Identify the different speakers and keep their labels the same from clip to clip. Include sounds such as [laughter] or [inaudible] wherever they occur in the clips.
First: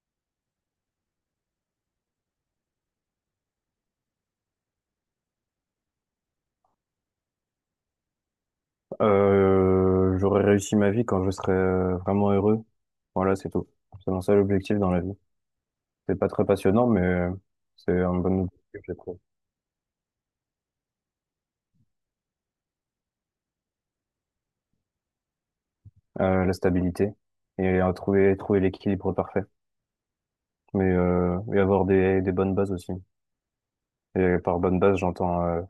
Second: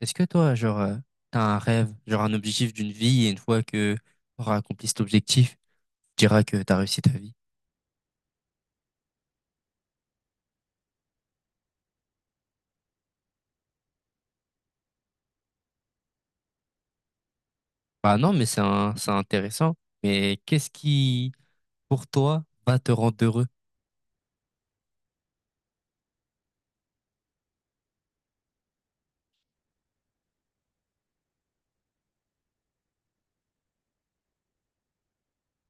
Speaker 1: Est-ce que toi, t'as un rêve, genre un objectif d'une vie, et une fois que t'auras accompli cet objectif, tu diras que t'as réussi ta vie?
Speaker 2: J'aurai réussi ma vie quand je serai vraiment heureux. Voilà, c'est tout. C'est mon seul objectif dans la vie. C'est pas très passionnant, mais c'est un
Speaker 1: Bah non,
Speaker 2: bon
Speaker 1: mais
Speaker 2: objectif, je
Speaker 1: c'est
Speaker 2: trouve.
Speaker 1: intéressant. Mais pour toi, va te rendre heureux?
Speaker 2: La stabilité et à trouver l'équilibre parfait. Mais et avoir des bonnes bases aussi. Et par bonne base,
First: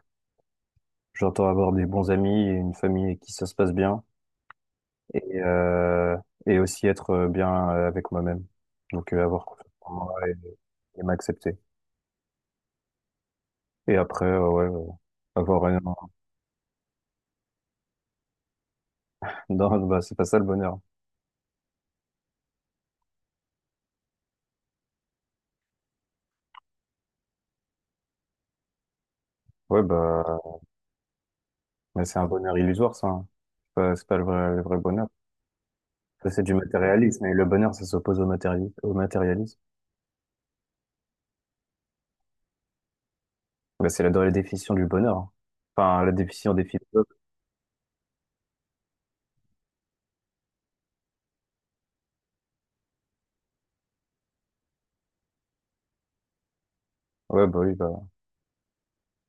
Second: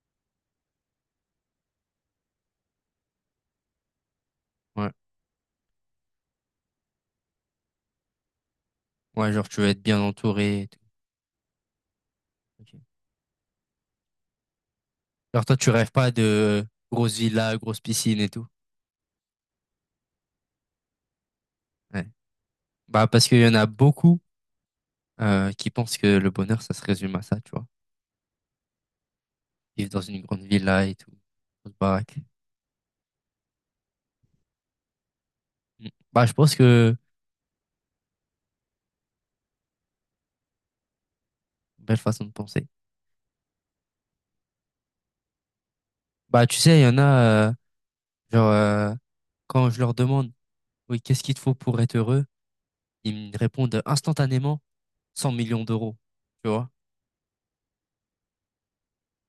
Speaker 2: j'entends avoir des bons amis et une famille avec qui ça se passe bien
Speaker 1: Ouais,
Speaker 2: et euh, et aussi être bien avec moi-même. Donc
Speaker 1: ouais,
Speaker 2: avoir
Speaker 1: genre, tu
Speaker 2: confiance
Speaker 1: veux être
Speaker 2: en
Speaker 1: bien
Speaker 2: moi
Speaker 1: entouré et tout.
Speaker 2: et m'accepter.
Speaker 1: Ok.
Speaker 2: Et après, ouais,
Speaker 1: Genre, toi,
Speaker 2: avoir
Speaker 1: tu
Speaker 2: un,
Speaker 1: rêves pas de grosse villa, grosse piscine et tout.
Speaker 2: Non, bah, c'est pas ça le bonheur.
Speaker 1: Ouais. Bah, parce qu'il y en a beaucoup qui pensent que le bonheur, ça se résume à ça, tu vois.
Speaker 2: Ouais,
Speaker 1: Vivre dans une
Speaker 2: bah,
Speaker 1: grande villa et tout, grosse
Speaker 2: mais
Speaker 1: baraque.
Speaker 2: c'est un bonheur illusoire, ça, hein. C'est pas le vrai bonheur.
Speaker 1: Mm.
Speaker 2: Ça, c'est du matérialisme. Et le bonheur, ça s'oppose au matérialisme.
Speaker 1: Belle façon de penser.
Speaker 2: Bah, dans la définition du bonheur, hein. Enfin, la
Speaker 1: Bah,
Speaker 2: définition
Speaker 1: tu
Speaker 2: des
Speaker 1: sais, il y en
Speaker 2: philosophes.
Speaker 1: a, genre, euh, quand je leur demande, oui, qu'est-ce qu'il te faut pour être heureux? Ils me répondent instantanément 100 millions d'euros, tu vois?
Speaker 2: Ouais, bah oui, bah.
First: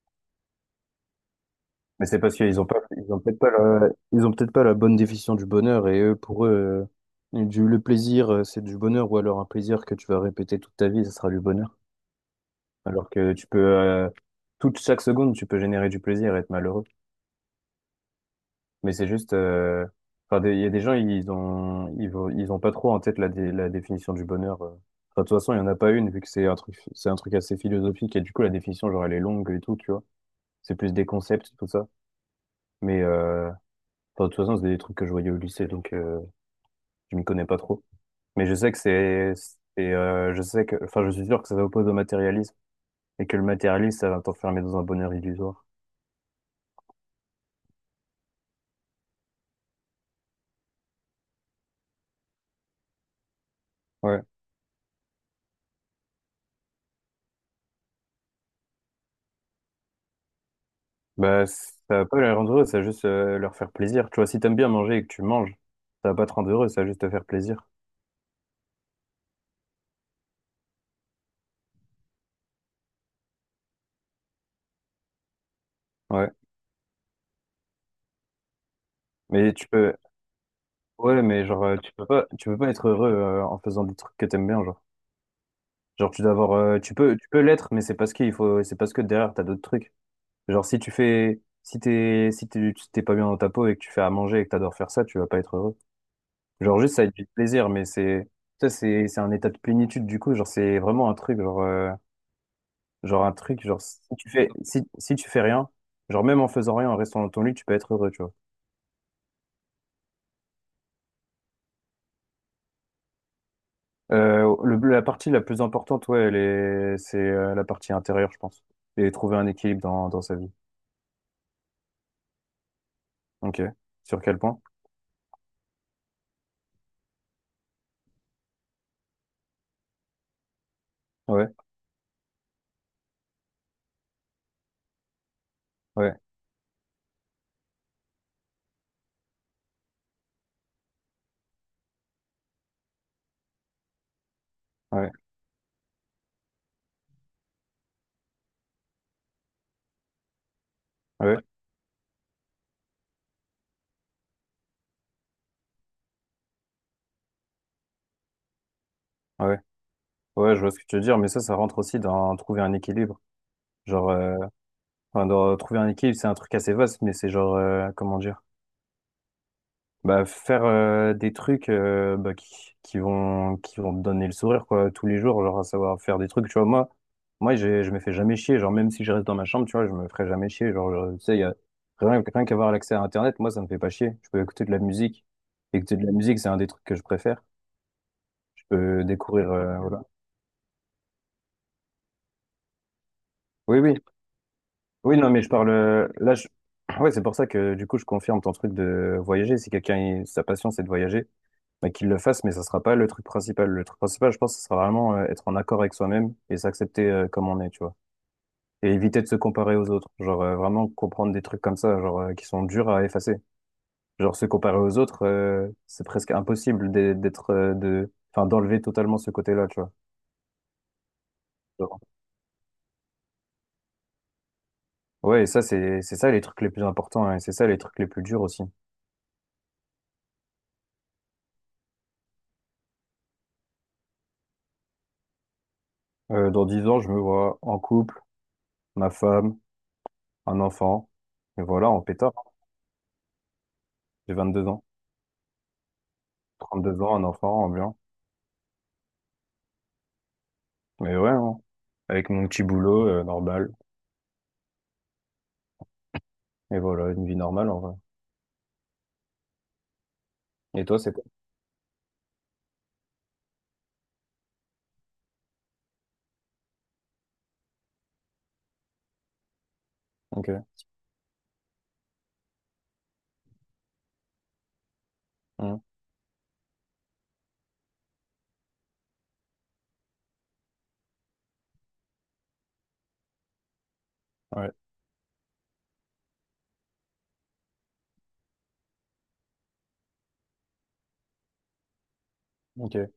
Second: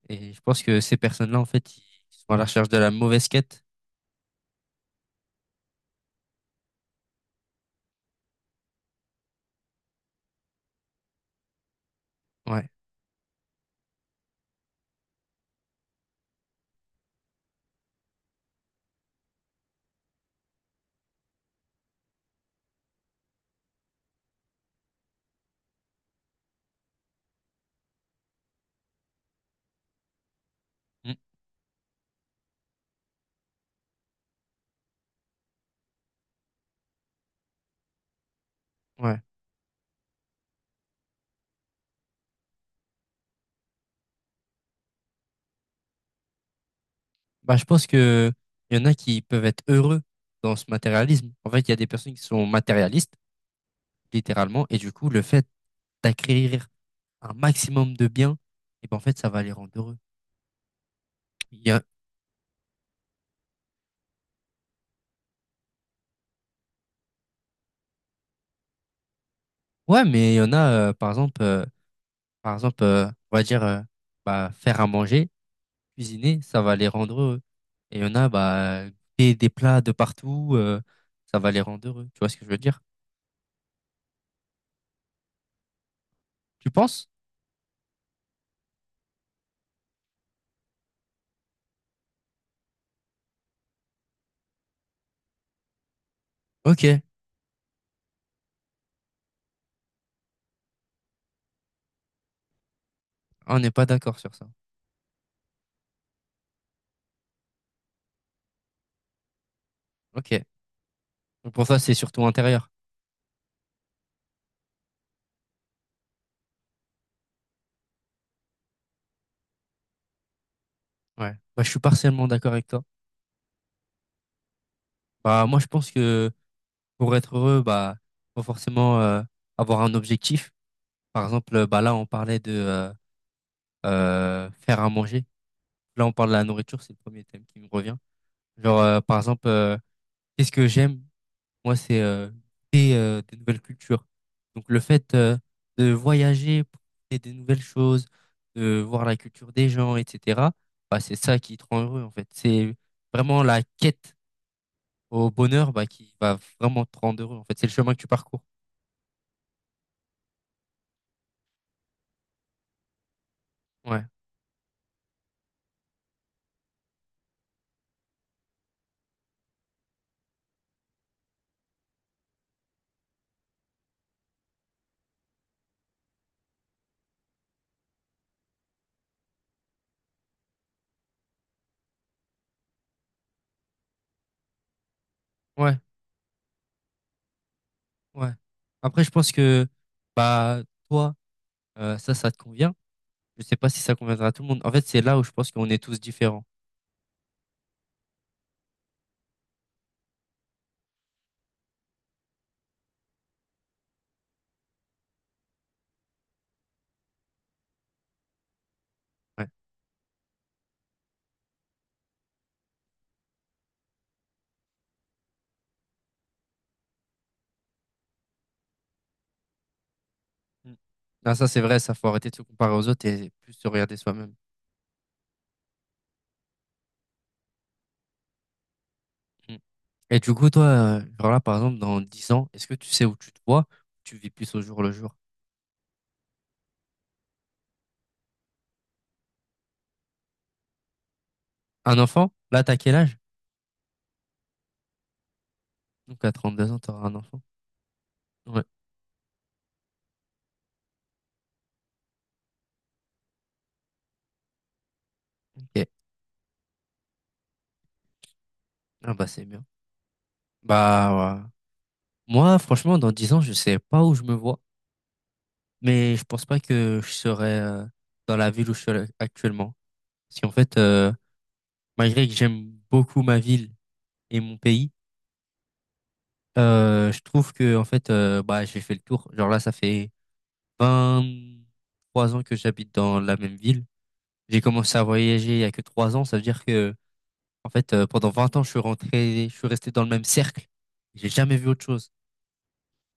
Speaker 1: Et je pense que ces personnes-là, en fait, ils
Speaker 2: Mais c'est
Speaker 1: sont
Speaker 2: parce
Speaker 1: à la
Speaker 2: qu'
Speaker 1: recherche de la mauvaise quête.
Speaker 2: ils ont peut-être pas la bonne définition du bonheur. Pour eux, le plaisir, c'est du bonheur. Ou alors un plaisir que tu vas répéter toute ta vie, ça sera du bonheur.
Speaker 1: Ouais.
Speaker 2: Alors que toute chaque seconde, tu peux générer du plaisir et être malheureux. Mais c'est juste, enfin, il y a des gens, ils ont pas trop en tête la définition du bonheur. Enfin, de toute façon, il y en a pas une, vu que c'est un truc assez philosophique, et du coup, la définition, genre, elle est longue et tout, tu vois. C'est plus des
Speaker 1: Mm.
Speaker 2: concepts, tout ça. Mais, enfin, de toute façon, c'est des trucs que je voyais au lycée, donc, je m'y connais pas trop. Mais
Speaker 1: Ouais.
Speaker 2: je sais que, enfin, je suis sûr que ça s'oppose au matérialisme, et que le matérialisme, ça va t'enfermer dans un bonheur illusoire.
Speaker 1: Bah, je pense que il y en a qui peuvent être heureux dans ce matérialisme. En fait, il y a des personnes qui sont matérialistes,
Speaker 2: Ouais.
Speaker 1: littéralement, et du coup, le fait d'acquérir un maximum de biens, et ben, en fait, ça va les rendre heureux.
Speaker 2: Bah,
Speaker 1: Il
Speaker 2: ça
Speaker 1: y a...
Speaker 2: va pas les rendre heureux, ça va juste leur faire plaisir. Tu vois, si t'aimes bien manger et que tu manges, ça va pas te rendre heureux, ça va juste te faire plaisir.
Speaker 1: Ouais, mais il y en a, par exemple, Par exemple, on va dire bah, faire à manger,
Speaker 2: Ouais.
Speaker 1: cuisiner, ça va les rendre heureux. Et il y en a bah, des
Speaker 2: Mais tu
Speaker 1: plats de
Speaker 2: peux,
Speaker 1: partout,
Speaker 2: ouais,
Speaker 1: ça
Speaker 2: mais
Speaker 1: va les
Speaker 2: genre,
Speaker 1: rendre heureux. Tu vois ce que
Speaker 2: tu
Speaker 1: je
Speaker 2: peux
Speaker 1: veux
Speaker 2: pas
Speaker 1: dire?
Speaker 2: être heureux en faisant des trucs que t'aimes bien, genre. Genre, tu dois avoir,
Speaker 1: Tu penses?
Speaker 2: tu peux l'être, mais c'est parce que derrière, t'as d'autres trucs. Genre, si tu fais, si t'es, si t'es, tu- t'es pas bien dans ta peau et que tu fais à manger et que t'adores faire ça, tu vas pas être heureux. Genre,
Speaker 1: Ok.
Speaker 2: juste, ça va être du plaisir, c'est un état de plénitude, du coup, genre, c'est vraiment un truc, genre,
Speaker 1: Ah, on n'est
Speaker 2: Genre
Speaker 1: pas
Speaker 2: si
Speaker 1: d'accord sur ça.
Speaker 2: si tu fais rien, genre même en faisant rien, en restant dans ton lit, tu peux être heureux, tu vois.
Speaker 1: Ok. Donc pour toi, c'est surtout intérieur.
Speaker 2: La partie la plus importante, ouais, c'est la partie intérieure, je pense. Et trouver un équilibre dans sa vie.
Speaker 1: Ouais. Bah, je suis partiellement d'accord avec toi.
Speaker 2: Ok. Sur quel point?
Speaker 1: Bah, moi, je pense que pour être heureux, bah, faut forcément avoir un objectif. Par
Speaker 2: Ouais,
Speaker 1: exemple, bah, là, on parlait de faire à manger. Là, on
Speaker 2: ouais,
Speaker 1: parle de la nourriture, c'est le premier thème qui me revient. Genre, euh, par exemple, euh, Qu'est-ce que j'aime? Moi, c'est des nouvelles cultures. Donc, le
Speaker 2: ouais,
Speaker 1: fait de voyager, pour créer des nouvelles choses, de voir la culture des gens, etc. Bah, c'est ça
Speaker 2: ouais,
Speaker 1: qui te rend heureux, en fait. C'est vraiment la quête au bonheur bah, qui va vraiment te rendre heureux, en fait. C'est le chemin que tu parcours.
Speaker 2: ouais. Ouais, je vois ce que tu veux dire, mais ça rentre aussi dans trouver un équilibre.
Speaker 1: Ouais,
Speaker 2: Genre, enfin, dans trouver un équilibre, c'est un truc assez vaste, mais c'est genre, comment dire? Bah, faire des trucs qui vont te donner le sourire, quoi, tous les jours. Genre, à savoir faire des trucs, tu vois. Moi, je me fais jamais chier. Genre, même si je reste dans ma chambre, tu vois, je me ferai jamais chier. Genre, tu sais, y a rien qu'avoir l'accès à internet. Moi, ça me fait pas chier, je peux
Speaker 1: ouais,
Speaker 2: Écouter de la musique, c'est un des trucs que je préfère.
Speaker 1: ouais.
Speaker 2: Je peux
Speaker 1: Après, je pense
Speaker 2: découvrir,
Speaker 1: que
Speaker 2: voilà.
Speaker 1: bah, toi, ça, ça te convient. Je sais pas
Speaker 2: Oui,
Speaker 1: si
Speaker 2: oui,
Speaker 1: ça conviendra à tout le monde. En fait, c'est
Speaker 2: oui,
Speaker 1: là où
Speaker 2: non,
Speaker 1: je
Speaker 2: mais je
Speaker 1: pense qu'on
Speaker 2: parle,
Speaker 1: est tous
Speaker 2: là
Speaker 1: différents.
Speaker 2: je... [clears throat] Ouais, c'est pour ça que du coup je confirme ton truc de voyager. Si quelqu'un, sa passion c'est de voyager, bah, qu'il le fasse, mais ça sera pas le truc principal. Le truc principal, je pense, ce sera vraiment être en accord avec soi-même et s'accepter, comme on est, tu vois. Et éviter de se
Speaker 1: Ouais.
Speaker 2: comparer aux autres. Genre, vraiment comprendre des trucs comme ça, genre, qui sont durs à effacer. Genre, se comparer aux autres, c'est presque impossible enfin, d'enlever totalement ce côté-là, tu vois.
Speaker 1: Mm. Ah, ça, c'est vrai, ça
Speaker 2: Genre,
Speaker 1: faut arrêter de se comparer aux autres et plus se regarder soi-même.
Speaker 2: Ouais, et ça, c'est ça les trucs les plus importants, hein, et c'est ça les trucs les plus durs aussi.
Speaker 1: Mm. Et du coup, toi, là, par exemple, dans 10 ans, est-ce que tu sais où tu te vois? Tu vis plus au jour le jour.
Speaker 2: Dans 10 ans, je me vois en couple, ma femme, un enfant. Et voilà,
Speaker 1: Un
Speaker 2: en pétard.
Speaker 1: enfant? Là, t'as quel âge?
Speaker 2: J'ai 22 ans.
Speaker 1: Donc, à 32 ans,
Speaker 2: trente deux
Speaker 1: t'auras un
Speaker 2: ans, un
Speaker 1: enfant.
Speaker 2: enfant, ambiant.
Speaker 1: Ouais.
Speaker 2: Mais ouais, hein. Avec mon petit boulot, normal.
Speaker 1: Ok.
Speaker 2: Et voilà, une vie normale en vrai.
Speaker 1: Ah, bah, c'est bien.
Speaker 2: Et toi, c'est quoi?
Speaker 1: Bah, ouais. Moi, franchement, dans 10 ans, je sais pas où je me vois, mais je pense pas que je serai dans la ville où je suis actuellement. Parce qu'en
Speaker 2: Ok.
Speaker 1: fait, malgré que j'aime beaucoup ma ville et mon pays.
Speaker 2: Hmm.
Speaker 1: Je trouve que en fait, bah j'ai fait le tour. Genre là ça fait vingt trois ans que j'habite dans la même ville. J'ai
Speaker 2: Ouais.
Speaker 1: commencé à voyager il y a que 3 ans, ça veut dire que en fait, pendant 20 ans je suis rentré, je suis resté dans le même cercle. J'ai jamais vu autre chose.
Speaker 2: Ok.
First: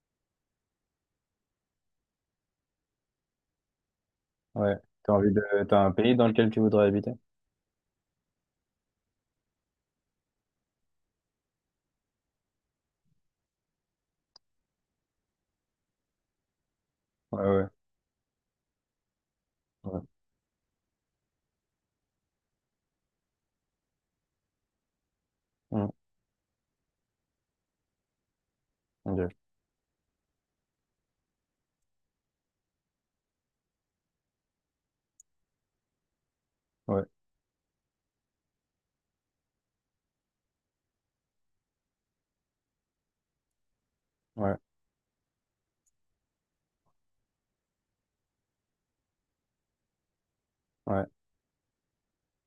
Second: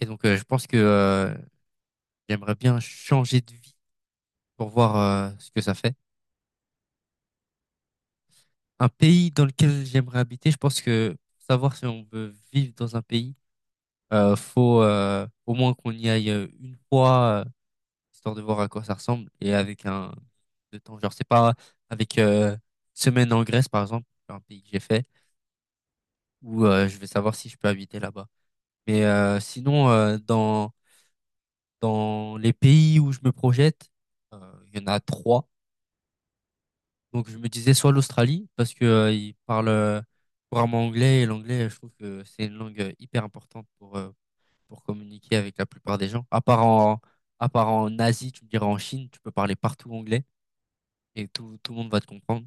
Speaker 1: Et donc je pense que j'aimerais bien changer de vie pour
Speaker 2: Ouais.
Speaker 1: voir
Speaker 2: T'as envie de...
Speaker 1: ce que ça
Speaker 2: T'as un
Speaker 1: fait.
Speaker 2: pays dans lequel tu voudrais habiter?
Speaker 1: Un pays dans lequel j'aimerais habiter, je pense que pour savoir si on veut vivre dans un pays, faut au moins qu'on y aille une
Speaker 2: Ouais,
Speaker 1: fois
Speaker 2: ouais.
Speaker 1: histoire de voir à quoi ça ressemble et avec
Speaker 2: Ouais.
Speaker 1: un de temps genre c'est pas avec semaine en Grèce par exemple un pays que j'ai fait
Speaker 2: Hmm.
Speaker 1: où je vais savoir si je peux habiter là-bas mais
Speaker 2: Ok.
Speaker 1: sinon, dans les pays où je me projette euh, il y en a trois
Speaker 2: Ouais.
Speaker 1: donc je me disais soit l'Australie parce que ils parlent couramment anglais et l'anglais je trouve que c'est une langue hyper importante
Speaker 2: Ouais.
Speaker 1: pour communiquer avec la plupart des gens à part en Asie tu me diras en Chine tu peux parler partout anglais
Speaker 2: Ouais.
Speaker 1: et tout le monde va te comprendre.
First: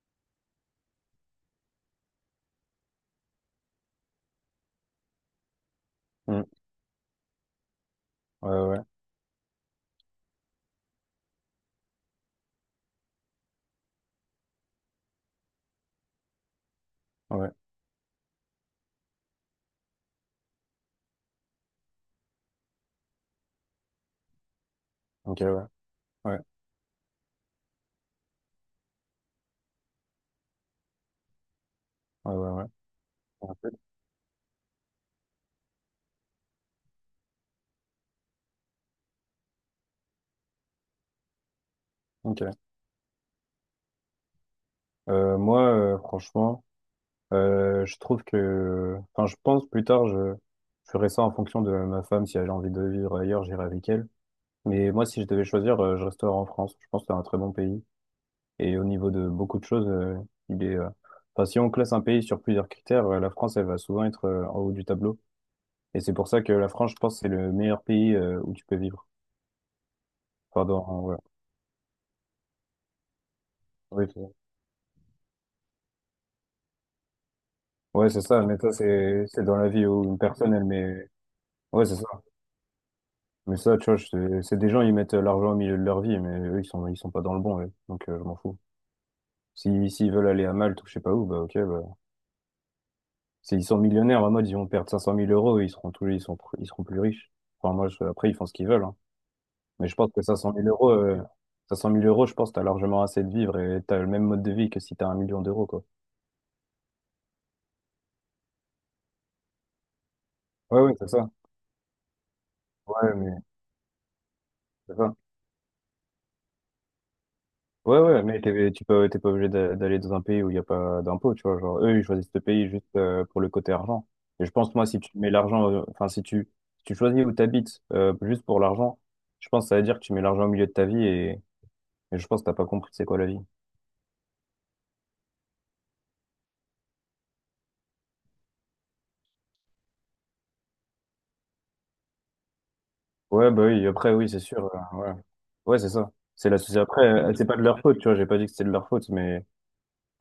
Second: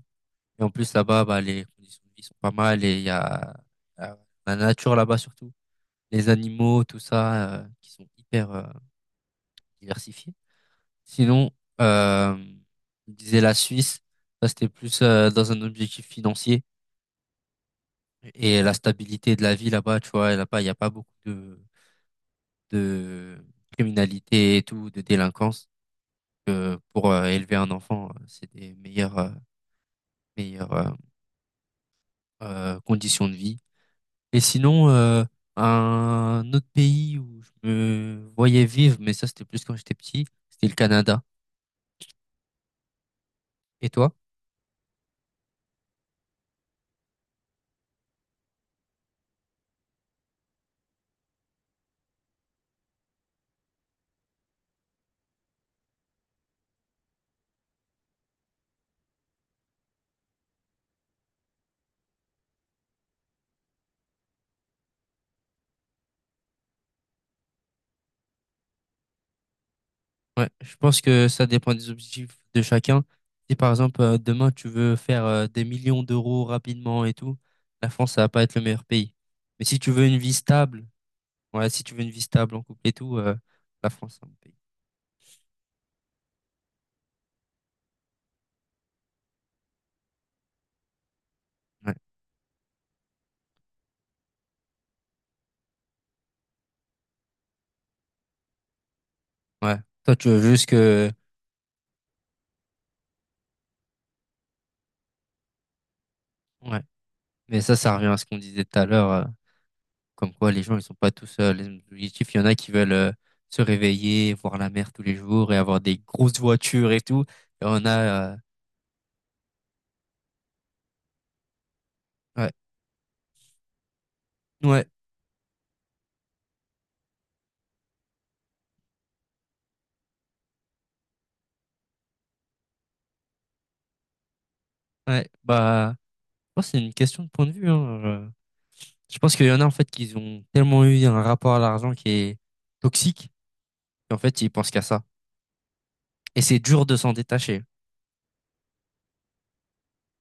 Speaker 1: Et en plus, là-bas, bah, les conditions de vie sont pas mal et il y a la, la nature là-bas surtout, les
Speaker 2: Hmm.
Speaker 1: animaux, tout ça, qui sont hyper
Speaker 2: Ouais, ouais.
Speaker 1: diversifiés. Sinon, euh, je disais la Suisse, ça c'était plus dans un objectif financier
Speaker 2: Ouais.
Speaker 1: et la stabilité de la vie là-bas, tu vois, là-bas, il n'y a pas beaucoup de criminalité et tout, de
Speaker 2: Ok, ouais.
Speaker 1: délinquance.
Speaker 2: Ouais.
Speaker 1: Que pour élever un enfant, c'est des meilleures, meilleures euh,
Speaker 2: Ouais, ouais, ouais.
Speaker 1: conditions de
Speaker 2: En
Speaker 1: vie.
Speaker 2: fait.
Speaker 1: Et sinon, un autre pays où je me voyais vivre, mais ça c'était plus quand j'étais petit, c'était le Canada.
Speaker 2: Ok.
Speaker 1: Et toi?
Speaker 2: Moi, franchement, Enfin, je pense plus tard, je ferai ça en fonction de ma femme. Si elle a envie de vivre ailleurs, j'irai avec elle. Mais moi, si je devais choisir, je resterai en France. Je pense que c'est un très bon pays. Et au niveau de beaucoup de choses, il est. Enfin, si on classe un pays sur plusieurs critères, la France, elle va souvent être en haut du tableau. Et c'est pour ça que la France, je pense, c'est le meilleur pays où tu peux vivre.
Speaker 1: Ouais, je
Speaker 2: Pardon,
Speaker 1: pense
Speaker 2: ouais.
Speaker 1: que ça dépend des objectifs de chacun. Si par exemple
Speaker 2: Oui, c'est
Speaker 1: demain tu veux faire des millions d'euros rapidement et tout, la
Speaker 2: ouais,
Speaker 1: France
Speaker 2: c'est
Speaker 1: ça va
Speaker 2: ça,
Speaker 1: pas être
Speaker 2: mais
Speaker 1: le
Speaker 2: ça,
Speaker 1: meilleur pays.
Speaker 2: c'est dans
Speaker 1: Mais
Speaker 2: la
Speaker 1: si
Speaker 2: vie
Speaker 1: tu
Speaker 2: où
Speaker 1: veux une
Speaker 2: une
Speaker 1: vie
Speaker 2: personne, elle
Speaker 1: stable,
Speaker 2: met.
Speaker 1: ouais, si
Speaker 2: Ouais,
Speaker 1: tu
Speaker 2: c'est
Speaker 1: veux
Speaker 2: ça.
Speaker 1: une vie stable en couple et tout,
Speaker 2: Mais ça, tu
Speaker 1: la
Speaker 2: vois,
Speaker 1: France c'est un bon pays.
Speaker 2: c'est des gens, ils mettent l'argent au milieu de leur vie, mais eux, ils sont pas dans le bon, ouais. Donc, je m'en fous. Si, S'ils veulent aller à Malte ou je sais pas où, bah, ok, bah.
Speaker 1: Ouais,
Speaker 2: S'ils sont millionnaires, en mode, ils vont perdre cinq cent mille euros, ils seront tous, ils sont, ils seront plus riches. Enfin, moi, après, ils font ce qu'ils veulent, hein.
Speaker 1: ouais.
Speaker 2: Mais je pense
Speaker 1: Toi
Speaker 2: que
Speaker 1: tu veux juste que,
Speaker 2: cinq cent mille euros, je pense que tu largement assez de vivre et t'as le même mode de vie que si t'as 1 million d'euros, quoi.
Speaker 1: ouais. Mais ça revient à ce qu'on disait tout à l'heure. Comme quoi, les gens,
Speaker 2: Ouais,
Speaker 1: ils sont
Speaker 2: ouais, c'est
Speaker 1: pas
Speaker 2: ça.
Speaker 1: tous les mêmes objectifs. Il y en a qui veulent
Speaker 2: Ouais, mais
Speaker 1: se réveiller, voir la mer
Speaker 2: c'est
Speaker 1: tous
Speaker 2: ça.
Speaker 1: les jours et avoir des grosses voitures et tout. Et on
Speaker 2: Ouais, ouais,
Speaker 1: a,
Speaker 2: mais t'es pas obligé d'aller dans un pays où il n'y a pas d'impôts, tu vois. Genre, eux, ils choisissent ce
Speaker 1: ouais,
Speaker 2: pays juste pour le côté argent. Et je pense, moi,
Speaker 1: ouais,
Speaker 2: si tu mets l'argent, enfin, si tu choisis où t'habites habites juste pour l'argent, je pense que ça veut dire que tu mets l'argent au milieu de ta vie et je pense que t'as pas compris c'est quoi la vie.
Speaker 1: ouais. Bah, je pense que c'est une question de point de vue, hein. Je pense qu'il y en a en fait qui ont tellement eu un rapport à l'argent qui est toxique
Speaker 2: Ouais, bah oui, après,
Speaker 1: qu'en
Speaker 2: oui, c'est
Speaker 1: fait ils
Speaker 2: sûr,
Speaker 1: pensent qu'à ça.
Speaker 2: ouais, ouais, c'est ça.
Speaker 1: Et
Speaker 2: C'est la
Speaker 1: c'est
Speaker 2: société.
Speaker 1: dur de
Speaker 2: Après,
Speaker 1: s'en
Speaker 2: c'est pas de
Speaker 1: détacher.
Speaker 2: leur faute, tu vois. J'ai pas dit que c'était de leur faute, mais.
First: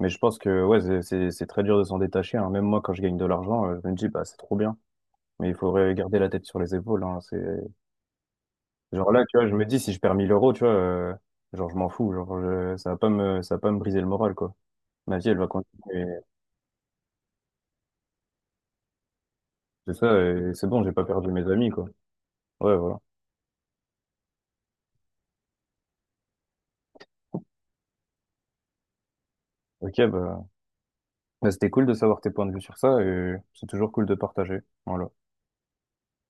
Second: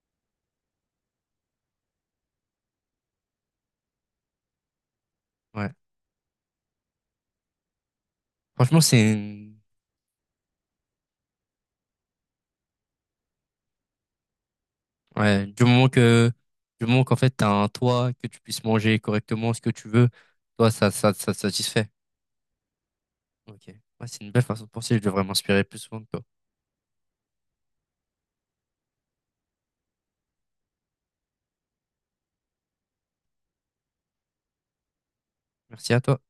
Speaker 2: Mais je pense que ouais, c'est très dur de s'en détacher, hein. Même moi, quand je gagne de l'argent, je me dis, bah, c'est trop bien. Mais il
Speaker 1: Ouais.
Speaker 2: faudrait garder la tête sur les épaules, hein. C'est...
Speaker 1: Franchement, c'est
Speaker 2: Genre là, tu vois, je
Speaker 1: une-
Speaker 2: me dis, si je perds 1000 euros, tu vois, genre, je m'en fous. Genre, ça va pas me briser le moral, quoi. Ma vie, elle
Speaker 1: ouais,
Speaker 2: va
Speaker 1: du moment
Speaker 2: continuer.
Speaker 1: que du moment qu'en fait t'as un toit, que tu puisses manger correctement ce que tu
Speaker 2: C'est
Speaker 1: veux,
Speaker 2: ça, et c'est
Speaker 1: toi
Speaker 2: bon,
Speaker 1: ça
Speaker 2: j'ai pas
Speaker 1: ça
Speaker 2: perdu
Speaker 1: ça te
Speaker 2: mes amis, quoi.
Speaker 1: satisfait.
Speaker 2: Ouais, voilà.
Speaker 1: Ok. Ouais, c'est une belle façon de penser. Je devrais m'inspirer plus souvent de toi.
Speaker 2: Ok, bah, c'était cool de savoir tes points de vue sur ça, et c'est toujours cool de partager. Voilà.
Speaker 1: Merci à toi.